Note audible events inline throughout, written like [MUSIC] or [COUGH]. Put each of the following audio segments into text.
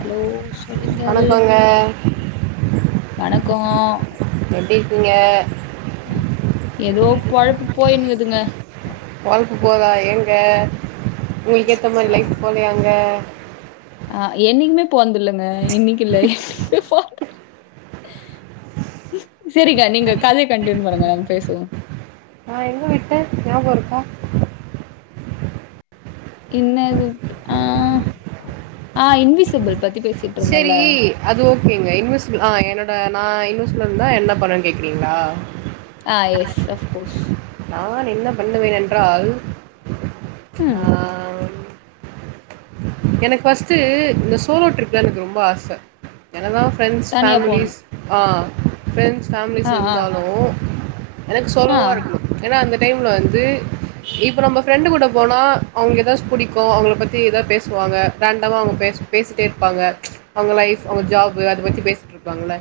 Hello சொல்லுங்கள் வணக்கங்க வணக்கோ நீங்க ஏதோ பொழ்ப்பு போயினுங்குதுங்க வாழ்க போதா ஏங்க உங்களுக்கு ஏத்த மாரி லைஃப் போலயாங்க ஆ என்னைக்குமே போன்தில்லங்க இன்னைக்கு இல்ல என்னைக்குமே போன செரிக்கா நீங்க கதய கன்யூன் பண்ணுங்க நம்ம பேசுவோ ஆ எங்க விட்டே ஞாபகோ இருக்கா இன்னாது ஆ ஆ இன்விசிபிள் பத்தி பேச செரி அது ஓகேங்க இன்விசிபிள் ஆ என்னோட நா இன்விசுபுளா இருந்தா என்ன பண்ணேனு கேக்குறீங்ளா ஆ யெஸ் அஃப்கோஸ் நான் என்ன பண்ணுவேன் என்றால் ம் ஆ எனக்கு ஃபர்ஸ்டு இந்த சோலோ ட்ரிப் தா எனக்கு ரொம்ப ஆச என்னதா ஃப்ரெண்ட்ஸ் தனியா போணு ஃபேமிலிஸ் ஆ ஃப்ரெண்ட்ஸ் ஃபேமிலிஸ் ஆ ஆ இருந்தாலு எனக்கு ஆ சோலோவா இருக்கனு ஏன்னா அந்த டைம்ல வந்து இப்ப நம்ம ஃப்ரண்டு கூட போனா அவுங்க ஏதாச்சு பிடிக்கு அவங்கள பத் திதா பேசுவாங்க ரேண்டமா அவுங்க பேசி பேசிட்டே இருப்பாங்க அவுங்க லைஃப் அவுங்க ஜாப்பு அத பத்தி பேசிட்டு இருப்பாங்களா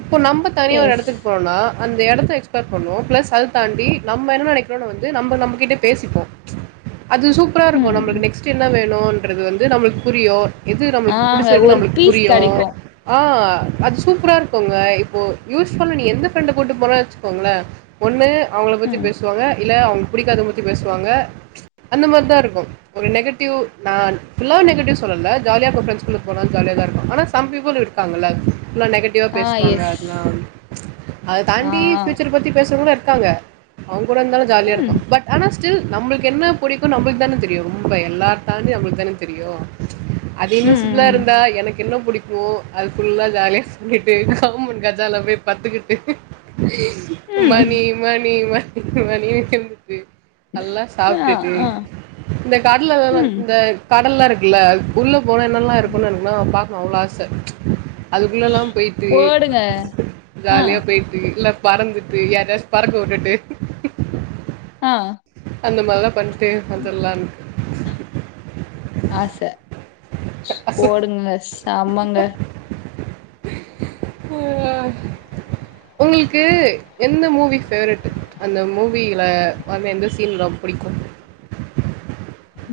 இப்ப நம்ம தனியா ஒரு எஸ் எடத்துக்கு போனா அந்த எடத்த எக்ஸ்ப்ளர் பண்னோ ப்ளஸ் அத தாண்டி நம்ம என்ன நெனக்கிறோன்னு வந்து நம்ப நம்ம கிட்ட பேசிப்போ அது சூப்பரா இருக்கு ம் நம்ளுக்கு நெக்ஸ்ட் என்ன வேணுன்றது வந்து நம்ளுக் புரியு எது நம்முள்க் ஆங்க புடிச்சிருக்குன் ஒரு அவுங்களுக் பீஸ் புரியு கெடைக்கு ஆ அது சூப்பரா இருக்குங்க இப்போ யூஸ்வலா நீ எந்த பேன்ட போட்டு போனா ச்சுக்கோங்ளே ஒண்ணு அவுங்கள பத்தி ம் பேசுவாங்க இல்ல அவுங் புடிக்காதவுங் பத்தி பேசுவாங்க அந்த மாரி தா இருக்கு ஒரு நெகட் டிவ் நா ஃபுல்லா நெகட்டிவ் சொல்லல ஜாலியா போ ஃப்ரெண்ட்ஸ் குள்ள போலா ஜாலிய தா இருக்கு ஆனா சம் பீபுள் இரு பாங்கல்ல உன்னு நெகட் டிவா ஆ பேசுவாங்க எஸ் அதெல்லா அத ஆ தாண்டி ஆ ஃபியூச்சர் பத்தி பேசுறவங்க இருக்காங்க அவுங் கூட இருந்தாலு ஜாலியா ம் இருக்கு பட் ஆனா ஸ்டில் நம்முளுக் என்ன புடிக்கு நம்புளுக்கு தான தெரியு ரொம்ப எல்லா தாண்டி நம்ளுக் தான தெரியும் அது இன்னு சிம்பிளா ம் இருந்தா எனக்கு இன்னு புடிக் ஓ அது ஃபுல்லா ஜாலியா சொல்லிட்டு கவுமண் கஜாலா போய் பட்த்துகிட்டு ம் ம் மணி மணி மணி மணி [UNINTELLIGIBLE] நல்லா ஆ சாப்ட்டுட்டு ஆ இந்த காட்ல்ல என்னென்ன இந்த ம் கடல் லா இருக்குல்ல உள்ள போனா என்னெல்லா இருக்குனு எனக்னா பாக்கனு அவ்ளோ ஆச அதுக்குள்ளலா போய்ட்டு போடுங்க ஆ ஜாலியா போய்ட்டு எல்லா பறந்துட்டு யார்யாச் பறக்க வுட்டுட்டு ஆ அந்த மார்லா பண்ட்டு வந்தர்லான் ஆச அ போடுங்க செம்மங்க போங்க உங்ளுக்கு எந்த மூவி பேவரட் அந்த மூவில அதுல எந்த சீன் ரொம் புடிக்கு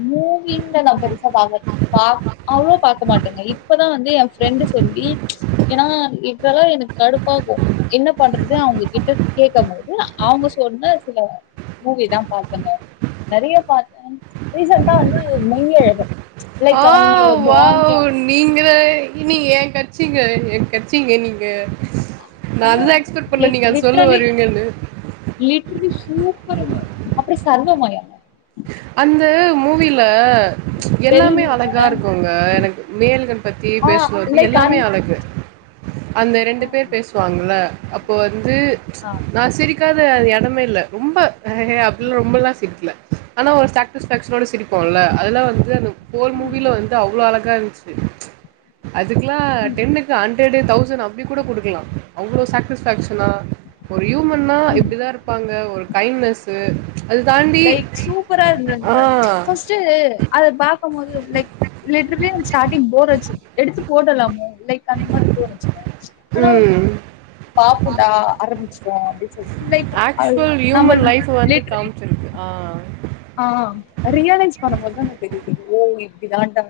மூவின்லா நா பெருசா பாக்க மாட் பாக் அவ்ளோ பாக்க மாட்டேங்க இப் பதா வந்து எ ஃப்ரெண்டு் சொல்லி ஏனா இதெல்லா எனக் கடுப்பாகு என்ன பண்றது அவுங்க கிட்ட கேக்க போது அவுங்க சொன்ன சில மூவி தா பாத்தங்க நெறைய பாத்தே ரீசன்டா வந்து மெய்யழகன் ஆ லைக் அவுங்களோட வாவ் பாண்டிங் நீங்களே இனி எ கச்சிங்க எ கச்சிங்க நீங்க நா அது ஆ தா எக்ஸ்பெக்ட் பண்ணே நீங்க அத சொல்ல வருவீங்கன்னு இட் வில் பீ சூப்பருங்க அப்றோ சர்வமயம் அந்த மூவில எல்லாமே பெலுலுங்க அழகா இருக்குங்க எனக் மெய்யழகன் பத்தி ஆ பேசுவது லைக் எல்லாமே அந் அழகு அந்த ஆ ரெண்டு பேர் பேசுவாங்கில்ல அப்போ வந்து ஆ நா சிரி காத அது எடமே இல்ல ரொம்ப ஹ ஹே அப்பில்லா ரொம்பல்லா சிரிக்ல ஆனா ஒரு சாக்ட்டிஸ் பேக்ஷனோட சிரிபோல்ல அதெல்லா வந்து அந்த வோல் ம் மூவில வந்து அவ்ளோ அழகா இருந்ச்சி அதுக்ல்லா ம் டென்னுக் கு ஹண்ரடு தௌசன் அப்டி கூட குடுக்கலா அவ்ளோ சாட்டிஸ் பேக்க்ஷனா ஒரு யூமன்னா ம் இப்டிதா இருப்பாங்க ஒரு கைண்னசு அது தாண்டி லைக் சூப்பரா இருந்தங்க ஆ சோ சு அத பாக்க மோது லைக் லிட்ர்லி ஆம் ஸ்டாடிங் போர் ஆச்சி எடுத்து போட்டர்லாமோ லைக் அந்த மாரி தோனுச்சுங்க ஆனா வந்து ம். பாப்போடா ஆரம்மிச்ட்டோ அப்டி ஆக்சுவல் யூமன் லைஃப் வந்து லிட் காமிச்சிருக்கு ஆ ஆ ரியலைஸ் பண்ண போது தாங்க தெரியுது ஓ இப்டி தான்டா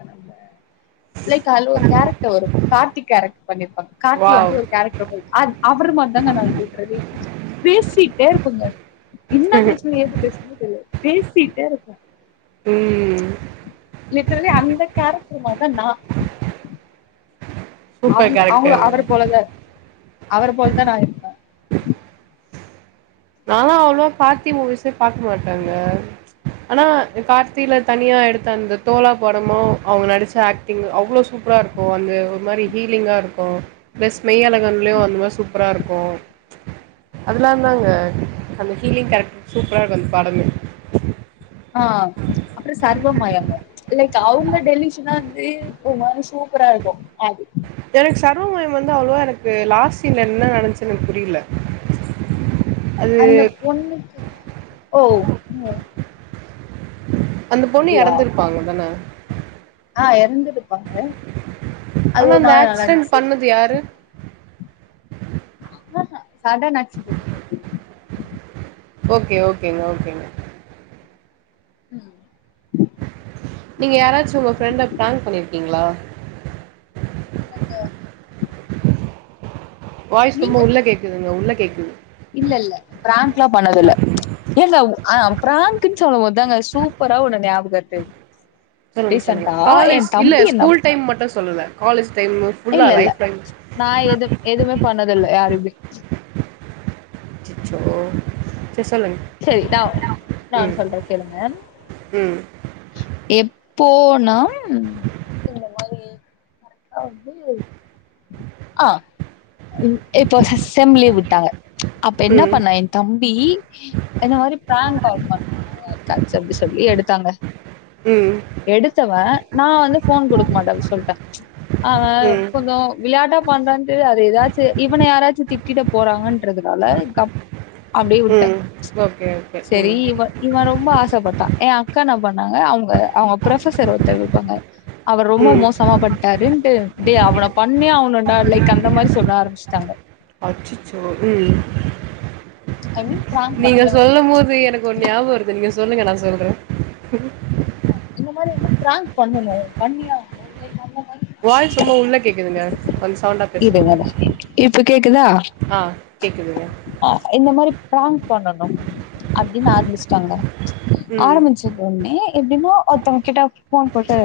லைக் அதுல ஒரு கேரக்ட் வரு கார்த்தி கேரக்ட் பண்ணிருப்பாங்க கார்த்தி வந்து வாவ்! ஒரு கேரக்டர் போயி அத் அவரு மார் தாங்க நா லிட்டரலி பேசிட்டே இருபங்க என்ன பேசனு ஏது பேசனுன் தெரியாது பேசிட்டே இருப்ப ம். லிட்டர்லி அந்த கேரக்டர் மார் தா நா சூப்பர் அவுங்க அவுங்கள கேரக்டருங்க அவர போலதா அவர போல்தா நா இருக்க நாலா அவ்ளோ கார்த்தி மூவிசே பாக்க மாட்டங்க ஆனா கார்த்தில தனியா எடுத்த அந்த தோழா படமு அவுங்க நடிச்ச ஆக் டிங்கு அவ்ளோ சூப்ராருக்கு அந்த ஒரு மாரி ஹீலிங்காருக்கு ப்ளஸ் மெய்யலகன்லியு அந்த மாரி சூப்பராருக்கு அதலாந்தாங்க அந்த ஹீலிங் கேரக்டரு சூப்பராருக் அந்த படமே ஆ அப்ற சர்வமயங்க லைக் அவுங்க டெலிஷ்னா இருந்து ஒரு மாரி சூப்பரா இருக்கு அது எனக்கு சர்வமயம் வந்து அவ்ளவா எனக்கு லாஸ் சீன் ல என்ன நடந்ச்சுன்னு எனக்கு புரில அந்த பொண்ணுக்கு ஓ அந்த பொண்ணு அப்டியா இறந்திருப்பாங்க தான ஆ இறந்துடுப்பாங்க அது ஆனா ஒரு அந்த மாரி நல்லா ஆக்சிடென்ட் இருந்துச்சு பண்ணது யாரு ஆ சதா நாச்சுங்கிருந்தது ஓகே ஓகேமா ஓகேமா ம் நீங்க யாராச்சு உங்க ஃபிரெண்ட பிராங் பண்ணிருகீங்ளா இல்லங்க வாய்ஸ் ரொம்ப நீங்க உள்ள கேக்குதுங்க உள்ள கேக்குது இல்ல இல்ல பிராங்க்லா பண்ணது இல்ல இல்ல இல்ல உ அ பிராங்க்ன் சொல்ல போதாங்க சூப்பரா ஒன்னு ஞாபகம் வருது சொல்லுங்க சொல்லுங்க ரீசன்டா எ காலேஜ் இல்ல தம்பி என்னப் ஸ்கூல் டைம் மட்டு சொல்லுல காலேஜ் டைமு இல்ல இல்ல நா எது எதுமே பண்ணதுல்ல யாருமே அச்சோ செரி சொல்லுங்க சேரி நா நா ம் ஒன்னு சொல்றே கேளுங்க ம் எப்போனா இந்த மாரி அவ்வு எ ஆ இப்போ சிஸ்டம்லே விட்டாங்க அப்ப என்ன ம் பண்ண என் தம்பி இந்த மாரி பிரான்க் கால் பண்ணா கச்ச [UNINTELLIGIBLE] அப்டி எடுத்தாங்க ம் எடுத்தவே நா வந்து ஃபோன் குடுக்க மாட்டே அப்டி சொல்ட்டே ஆ ம் கொஞ்சோ வெளையாட்டா பண்றான்ட்டு அது ஏதாச்சு இவன யாராச்சு திட்டிட போறாங்கன்றதுனால கப் அப்டியே விட்டே ம் ஓகே ஓகே செரி ம் இவ இவ ரொம்ப ஆசப்பட்டா எ அக்கா என்னா பண்ணாங்க அவுங்க அவுங்க ப்ரஃபசர் ஒருத்தர் இருப்பாங்க அவர் ரொம்ப ம் மோசமா பண்ட்டாருன்ட்டு டே அவன பண்ணியே அகனுன்டா லைக் அந்த மாரி சொல்ல ஆரம்பிச்சுடாங்க அச்சச்சோ ம் ஐ மீன் பிராங்க் நீங்க பண்ணி ஆவணு சொல்லும் போது எனக் ஒரு ஞாப வருது நீங்க சொல்லுங்க நா சொல்றே இந்த மாரி வந்து பிராங்க் பண்ணணு பண்ணியே ஆகணு இந்த மாரி [INAUDIBLE] வாய்ஸ் ரொம்ப உள்ள கேக்குதுங்க கொஞ்சோ சவுண்டா இதோ பேசுங்க வரே இப்ப கேக்குதா ஆ கேக்குதுங்க அ இந்த மாரி பிராங்க் பண்ணணு அப்டின் ஆரபிச்சுடாங்க ம் ஆரம்பிச்சதொன்னே எப்டினா ஒருத்தவங்க கிட்ட ஃபோன் போட்டு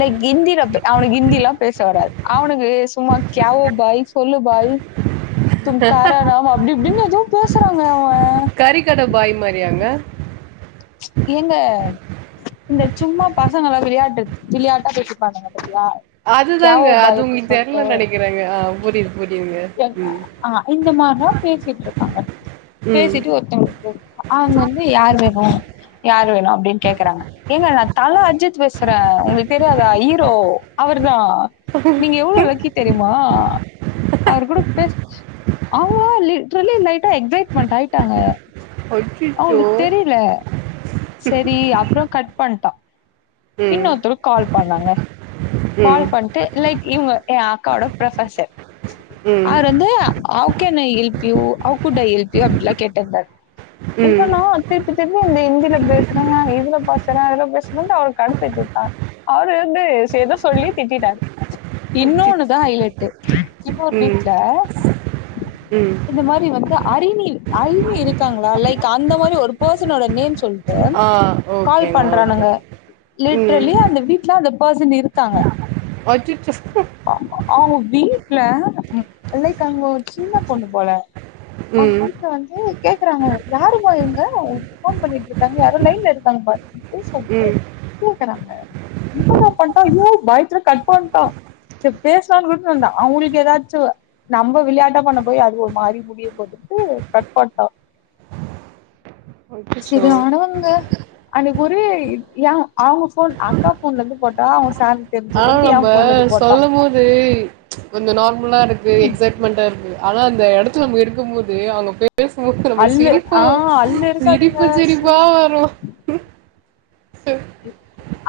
லைக் ஹிந்தில ப் அவனுக்கு ஹிந்திலா பேச வராது அவனுக்கு சும்மா க்யாவோ பாய்ஸ் சொல்லு பாய் தும் காரா நாம் அப்டி இப்டின்னு எதோ பேசறாங்க கட பாய் மாறியாங்க ஏங்க இந்த சும்மா பசங்களா விளையாட்டு விளையாட்டா பேசிருப்பாங்கங்க பத்தியா அதுதாங்க அது உங்ளுக்கு தெர்லன் நெனைக்கிரேங்க ஆ புரியது புரியுதுங்க என் ம் ஆ இந்த மாரிதா பேசிட்டு இருக்காங்க ம் பேசிட்டு ஒருத்தங்களுக்கு அவுங்க வந்து யார் வேணு யார் வேணு அப்டின் கேக்குறாங்க ஏங்க நா தல அஜித் பேசுறே உங்ளுக்கு தெரியாதா ஈரோ அவருதா நீங்க எவ்ளோ லக்கி தெரியுமா அவரு கூட பேச அவங்கல்ல லிட்ரலி லைட்டா எக்ஸைட்மென்ட் ஆயிட்டாங்க அச்சச்சோ அவங்களுக்கு தெரியல சரி அப்பற கட் பண்ட்டா ம் இன்னொருத்தருக் கால் பண்ணாங்க கால் ம் பண் ட்டு லைக் இவுங்க எ அக்காவோட ப்ரபசர் ம் அவரு வந்து how can I help you how could I help you அப்டிலா கேட்டாங்க ம் இப்பன்னா திருப்பி திருப்பி இந்த ஹிந்தில பேசுனா இதுல பாசற அதுல பேசறன்ட்டு அவள கடுப்பேத்திவுட்டா அவரு வந்து சேத சொல்லி திட்டிட்டாரு அச்ச இன்னொனுதா ஐலைட்டு இன்னொரு ம் வீட்ல ம் இந்த மாரி வந்து அரிணி இரு அரிணி இருக்காங்ளா லைக் அந்த மாரி ஒரு பர்சனோட நேம் சொல் ட்டு ஆ கால் ஓகேங்க ஓகே பண்றானுங்க ம் லிட்ரலி அந்த வீட்ல அந்த பர்சன் இருக்காங்க அச்சச்சோ அ அவுங்க வீட்ல ம் லைக் அங்க ஓர் சின்ன பொண்ணு போல அவங்க ம் வீட்ல வந்து கேக்குறாங்க யாருமா இவங்க ஒனக்கு ஃபோன் பண்ணிட்ரு காங்க யாரோ லைன்ல இருக்காங்க பாரு சொல்லிட்டு ம் கேக்குறாங்க இவ என்ன பண்ணிட்டா யோ பயத்ல கட் பண்ட்டா ச பேசலான்னு விட்டு வந்தா அவங்களுக்கு ஏதாச்சு நம்ம விளையாட்டா பண்ண போய் அது ஒரு மாறி முடியு போதுட்டு கட் பண்ட்டோ [INAUDIBLE] இது ஆனவங்க அன்னைக்கு ஒரு ஏ அவங்க ஃபோன் அக்கா ஃபோன்லருந்து போட்டா அவங்க ச ஆனாலு நம்ம சொல்லும் போது கொஞ்ச நார்மலா இருக்கு ம் எக்ஸைட்மெண்ட்டா இருக்கு ஆனா அந்த எடத்துல நம்ம இருக்கும் போது அவங்க பே பேசும்போது நமக்கு அல்லு சிரிப்பு ஆ அல்லு இருக்காதுங்க சிரிப்பு சிரிப்பா சும்மா வரு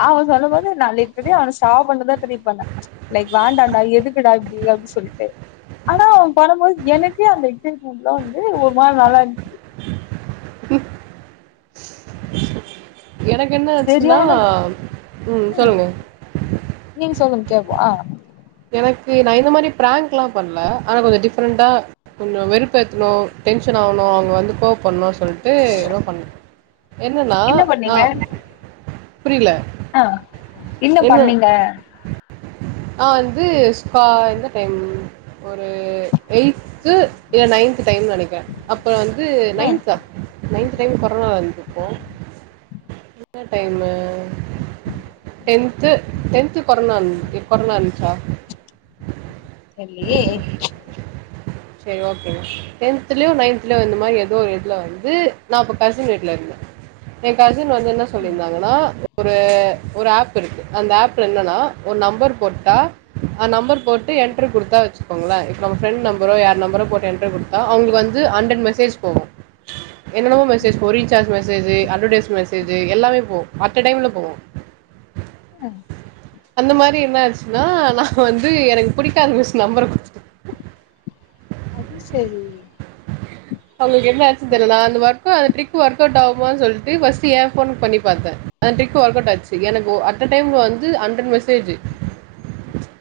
அவ சொல்லும்போது நா லிட்ரலி அவன சா மட்டுந்தா தெரியப்பன்ன லைக் வாண்டாண்டா எதுக்குடா இப்டி அப்டின்னு சொல்லிட்டு ஆனா அவ பண்ணபோது எனக்கே அந்த எக்ஸைட்மெண்ட்லா வந்து ஒரு மாரி நல்லாருந்துச்சு ம் எனக்கு என்ன ஆச்சுன்னா சரியான ம் சொல்லுங்க நீங்க சொல்லுங்க கேக்வா எனக்கு நா இந்த மாரி பிராங்க்லாம் பண்ல ஆனா கொஞ்ச டிஃப்ரெண்ட்டா கொஞ்ஜோ வெறுப்பேத்துணு டென்ஷன் ஆவணு அவங்க வந்து கோவப்பனு சொல்ட்டு எதோ பண்ண என்னன்னா என்ன நா பண்ணீங்க புரியல ஆ என்ன பண்ணீங்க நா வந்து ஸ்கா எந்த டைம் ஒரு எயித்து இல்ல நைன்த் டைம்னு நெனைக்கிறே அப்ற வந்து ம் நைன்தா நைன்து டைம் கொரோனா வந்துருக்கு என்ன time [INAUDIBLE] tenth tenth corona corona இருந்துச்சா தெர்லயே [INAUDIBLE] சரி ஓக்கேங்க டெந்த்லயோ நைந்த்லயோ இந்த மாரி எதோ ஒரு இதுல வந்து நா அப்ப கசின் வீட்ல இருந்தே ஏ கசின் வந்து என்ன சொல்லிருந்தாங்கன்னா ஒரு ஒரு ஆப் இருக்கு அந்த ஆப்ல என்னன்னா ஒரு நம்பர் போட்டா ஆ நம்பர் போட்டு என்ட்ரி குடிடுத்தா வச்சுக்கோங்களே இப்ப நம்ம ஃப்ரெண்ட் நம்பரோ யார் நம்பரோ போட்டு என்ட்ரி குடுத் அவங்களுக்கு வந்து ஹண்ட்ரட் மெசேஜ் போகு என்னவோ மெசேஜ் போ recharge message message advertisement message எல்லாமே போகு அட்டடைம்ல போவு ம் அந்த மாரி என்ன ஆச்சு னா நா வந்து எனக்கு புடிக்காத மிஸ் நம்பற அது சேரி அவங்களுக்கு என்ன ஆச்சுன்னு தெரில நா அந்த வர்க்கு அந்த ட்ரிக்கு ஒர்க்கவுட் ஆகுமான்னு சொல்லிட்டு ஃபர்ஸ்ட் ஏ போனுக்கு பண்ணி பாத்தே அந்த ட்ரிக் ஒர்க் அவுட் ஆச்சு எனக்கு அட்ட டைம்ல வந்து ஹண்ட்ரட் மெசேஜு [INAUDIBLE]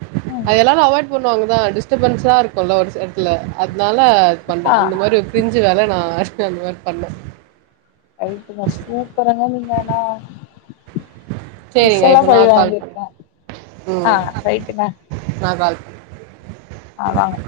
அத எல்லாரு அவாய்ட் பண்ணுவாங்கதா டிஸ்டபன்ஸ்ஸா இருக்கும்ல ஒரு சைட்ல அதனால பண்ணே ஆ அந்த மாரி ஒரு க்ரிஞ்சு வேல நானதா அந்த மாரி பண்ணே ரைட்டுமா சூப்பருங்க நீங்கனா மிஸ் சரிங்க எல்லா இப்போ பழி நான் கால் பண்ணேன் வாங்கிருக்கே ஆ ரைட்டுங்க நா கால் அதாங்க